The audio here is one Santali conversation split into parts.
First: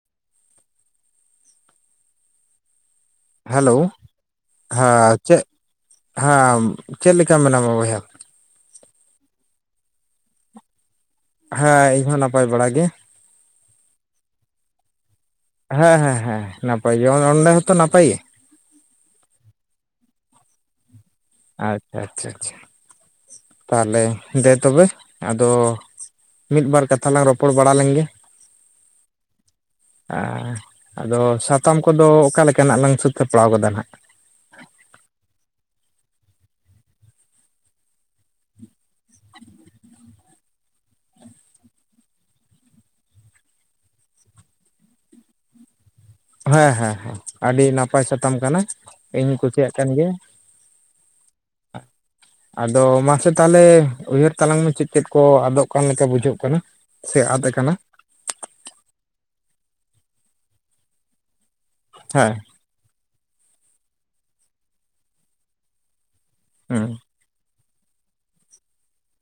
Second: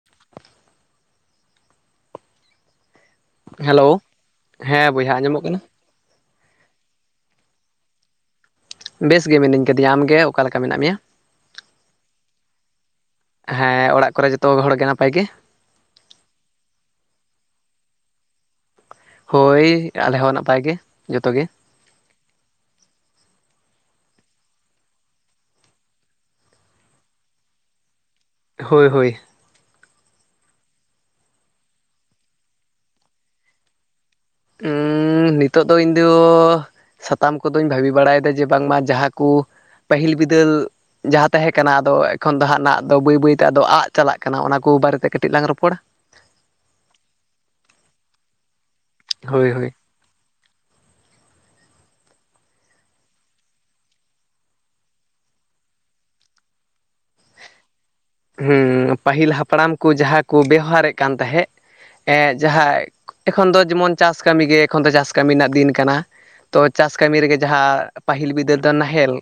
[unintelligible] ᱦᱮᱞᱳᱣ! ᱦᱮᱞᱳ ᱦᱮᱸ ᱵᱚᱭᱦᱟ ᱪᱮᱜ, ᱟᱸᱡᱚᱢᱚᱜ ᱠᱟᱱᱟ ᱦᱮᱸᱢ ᱪᱮᱜ ᱞᱮᱠᱟ ᱢᱮᱱᱟᱢᱟ ᱵᱚᱭᱦᱟ? ᱵᱮᱥ ᱜᱮ ᱢᱤᱱᱟᱹᱧ ᱠᱟᱫᱤᱧᱟ, ᱟᱢᱜᱮ ᱚᱠᱟ ᱞᱮᱠᱟ ᱢᱮᱱᱟᱜ ᱢᱮᱭᱟ? ᱦᱮᱸ ᱤᱧ ᱦᱚᱸ ᱱᱟᱯᱟᱭ ᱵᱟᱲᱟ ᱜᱮ᱾ ᱦᱮᱸ ᱚᱲᱟᱜ ᱠᱚᱨᱮ ᱡᱚᱛᱚ ᱦᱚᱲ ᱜᱮ ᱱᱟᱯᱟᱭ ᱜᱮ? ᱦᱮᱸ ᱦᱮᱸ ᱦᱮᱸ, ᱱᱟᱯᱟᱭ ᱜᱮ, [inaudible] ᱚᱸᱰᱮ ᱦᱚᱸᱛᱚ ᱱᱟᱯᱟᱭ ᱜᱮ? ᱦᱳᱭ ᱟᱞᱮ ᱦᱚᱸ ᱱᱟᱯᱟᱭ ᱜᱮ ᱡᱚᱛᱚ ᱜᱮ᱾ ᱟᱪᱪᱷᱟ ᱟᱪᱪᱷᱟ ᱟᱪᱪᱷᱟ᱾ ᱛᱟᱦᱚᱞᱮ ᱫᱮ ᱛᱚᱵᱮ ᱟᱫᱚ ᱢᱤᱫ ᱵᱟᱨ ᱠᱟᱛᱷᱟ ᱞᱟᱝ ᱨᱚᱯᱚᱲ ᱵᱟᱲᱟ ᱞᱮᱝᱜᱮ᱾ ᱦᱳᱭ ᱦᱳᱭ ᱟᱫᱚ ᱥᱟᱛᱟᱢ ᱠᱚᱫᱚ ᱚᱠᱟ ᱞᱮᱠᱟᱱᱟᱜ ᱞᱟᱝ ᱥᱟᱹᱛ ᱥᱟᱯᱲᱟᱣ ᱠᱟᱫᱟ ᱱᱟᱦᱟᱸᱜ? ᱦᱩᱸ ᱱᱤᱛᱚᱜ ᱫᱚ ᱤᱧᱫᱚ ᱥᱟᱛᱟᱢ ᱠᱚᱫᱚᱧ ᱵᱷᱟᱹᱵᱤ ᱵᱟᱲᱟᱭᱮᱫᱟ ᱡᱮ ᱵᱟᱝᱢᱟ ᱡᱟᱦᱟᱸ ᱠᱚ, ᱯᱟᱹᱦᱤᱞ ᱵᱤᱫᱟᱹᱞ ᱡᱟᱦᱟᱸ ᱛᱟᱦᱮᱸ ᱠᱟᱱᱟ ᱟᱫᱚ ᱮᱠᱷᱚᱱ ᱫᱚ ᱦᱟᱸᱜ ᱱᱟᱜ ᱫᱚ ᱵᱟᱹᱭ ᱵᱟᱹᱭᱛᱮ ᱟᱫᱚ ᱟᱫ ᱪᱟᱞᱟᱜ ᱠᱟᱱᱟ ᱚᱱᱟ ᱠᱚ ᱵᱟᱨᱮᱛᱮ ᱠᱟᱹᱴᱤᱡ ᱞᱟᱝ ᱨᱚᱯᱚᱲᱟ᱾ ᱦᱮᱸ ᱦᱮᱸ ᱦᱮᱸ, ᱟᱹᱰᱤ ᱱᱟᱯᱟᱭ ᱥᱟᱛᱟᱢ ᱠᱟᱱᱟ ᱤᱧ ᱦᱚᱸᱧ ᱦᱳᱭ ᱦᱳᱭ ᱠᱩᱥᱤᱭᱟᱜ ᱠᱟᱱ ᱜᱮᱭᱟ᱾ [unintelligible] ᱟᱫᱚ ᱢᱟᱥᱮ ᱛᱟᱦᱚᱞᱮ ᱩᱭᱦᱟᱹᱨ ᱛᱟᱞᱟᱝ ᱢᱮ ᱪᱮᱫ ᱪᱮᱫ ᱠᱚ ᱟᱫᱚᱜ ᱠᱟᱱ ᱞᱮᱠᱟ ᱵᱩᱡᱷᱟᱹᱜ ᱠᱟᱱᱟ? ᱥᱮ ᱟᱫ ᱟᱠᱟᱱᱟ? ᱦᱮᱸ ᱯᱟᱹᱦᱤᱞ ᱦᱟᱯᱲᱟᱢ ᱠᱚ ᱡᱟᱦᱟᱸ ᱠᱚ ᱵᱮᱣᱦᱟᱨᱮᱫ ᱠᱟᱱ ᱛᱟᱦᱮᱸᱫ ᱦᱮᱸ ᱡᱟᱦᱟᱸ ᱮᱠᱷᱚᱱ ᱫᱚ ᱡᱮᱢᱚᱱ ᱪᱟᱥ ᱠᱟᱹᱢᱤᱜᱮ ᱮᱠᱷᱚᱱ ᱫᱚ ᱪᱟᱥ ᱠᱟᱹᱢᱤ ᱨᱮᱱᱟᱜ ᱫᱤᱱ ᱠᱟᱱᱟ᱾ ᱛᱚ ᱦᱮᱸ ᱪᱟᱥ ᱠᱟᱹᱢᱤ ᱨᱮᱜᱮ ᱡᱟᱦᱟᱸ ᱯᱟᱹᱦᱤᱞ ᱵᱤᱫᱟᱹᱞ ᱫᱚ ᱱᱟᱦᱮᱞ,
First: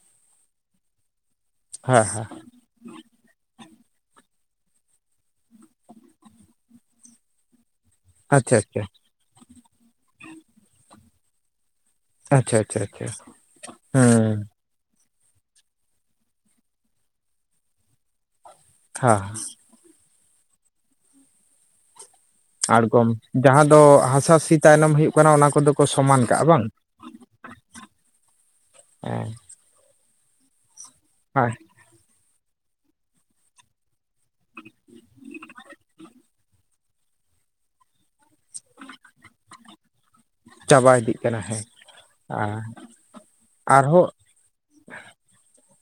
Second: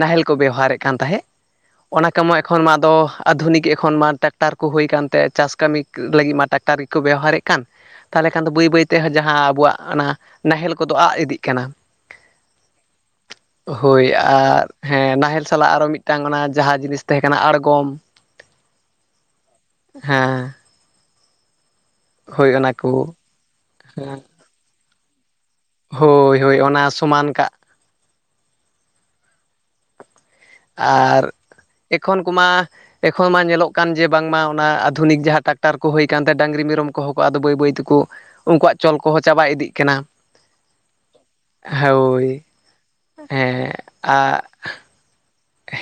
ᱱᱟᱦᱮᱞ ᱠᱚ ᱵᱮᱣᱦᱟᱨᱮᱫ ᱠᱟᱱ ᱛᱟᱦᱮᱸᱫ ᱦᱮᱸ ᱚᱱᱟ ᱦᱮᱸ [unintelligible] ᱮᱠᱷᱚᱱ ᱢᱟ ᱫᱚ ᱟᱫᱷᱩᱱᱤᱠ ᱮᱠᱷᱚᱱ ᱢᱟ ᱴᱮᱠᱴᱟᱨ ᱠᱚ ᱦᱩᱭ ᱟᱠᱟᱱᱛᱮ ᱪᱟᱥ ᱠᱟᱹᱢᱤ ᱞᱟᱹᱜᱤᱫ ᱢᱟ ᱴᱮᱠᱴᱟᱨ ᱜᱮᱠᱚ ᱵᱮᱣᱦᱟᱨᱮᱫ ᱠᱟᱱ᱾ ᱛᱟᱦᱚᱞᱮ ᱠᱷᱟᱱ ᱫᱚ ᱟᱪᱪᱷᱟ ᱵᱟᱹᱭ ᱟᱪᱪᱷᱟ ᱵᱟᱹᱭᱛᱮ ᱡᱟᱦᱟᱸ ᱟᱵᱚᱣᱟᱜ ᱚᱱᱟ ᱱᱟᱦᱮᱞ ᱠᱚᱫᱚ ᱟᱫ ᱤᱫᱤᱜ ᱠᱟᱱᱟ᱾ ᱟᱪᱪᱷᱟ ᱟᱪᱪᱷᱟ ᱟᱪᱪᱷᱟ ᱦᱳᱭ ᱦᱮᱸ ᱟᱨ ᱦᱮᱸ ᱱᱟᱦᱮᱞ ᱥᱟᱞᱟᱜ ᱟᱨᱚ ᱢᱤᱫᱴᱟᱝ ᱚᱱᱟ ᱡᱟᱦᱟᱸ ᱡᱤᱱᱤᱥ ᱛᱟᱦᱮᱸ ᱠᱟᱱᱟ ᱟᱬᱜᱚᱢ ᱦᱮᱸ ᱦᱮᱸ ᱦᱮᱸ ᱦᱳᱭ ᱚᱱᱟ ᱠᱚ ᱟᱬᱜᱚᱢ ᱡᱟᱦᱟᱸ ᱫᱚ ᱦᱟᱥᱟ ᱥᱤ ᱛᱟᱭᱱᱚᱢ ᱦᱩᱭᱩᱜ ᱠᱟᱱᱟ ᱚᱱᱟ ᱠᱚᱫᱚ ᱠᱚ ᱥᱚᱢᱟᱱ ᱦᱳᱭ ᱠᱟᱜᱼᱟ ᱦᱳᱭ ᱵᱟᱝ ᱚᱱᱟ ᱥᱚᱢᱟᱱ ᱠᱟᱜ᱾ ᱦᱮᱸ᱾ ᱟᱨ ᱦᱮᱸ ᱮᱠᱷᱚᱱ ᱠᱚᱢᱟ ᱮᱠᱷᱚᱱ ᱢᱟ ᱧᱮᱞᱚᱜ ᱠᱟᱱ ᱡᱮ ᱵᱟᱝᱢᱟ ᱚᱱᱟ ᱟᱫᱷᱩᱱᱤᱠ ᱡᱟᱦᱟᱸ ᱴᱨᱟᱠᱴᱟᱨ ᱠᱚ ᱦᱩᱭ ᱠᱟᱱᱛᱮ ᱰᱟᱹᱝᱨᱤ ᱢᱮᱨᱚᱢ ᱠᱚᱦᱚᱸ ᱠᱚ ᱦᱚᱸ ᱟᱫᱚ ᱵᱟᱹᱭ ᱵᱟᱹᱭ ᱛᱮᱠᱚ ᱩᱱᱠᱩᱣᱟᱜ ᱪᱚᱞ ᱠᱚᱦᱚᱸ ᱪᱟᱵᱟ ᱤᱫᱤᱜ ᱠᱟᱱᱟ᱾ ᱪᱟᱵᱟ ᱤᱫᱤᱜ ᱠᱟᱱᱟ ᱦᱮᱸ᱾ ᱦᱳᱭ ᱟᱨ ᱦᱮᱸ ᱟᱨᱦᱚᱸ ᱟᱨ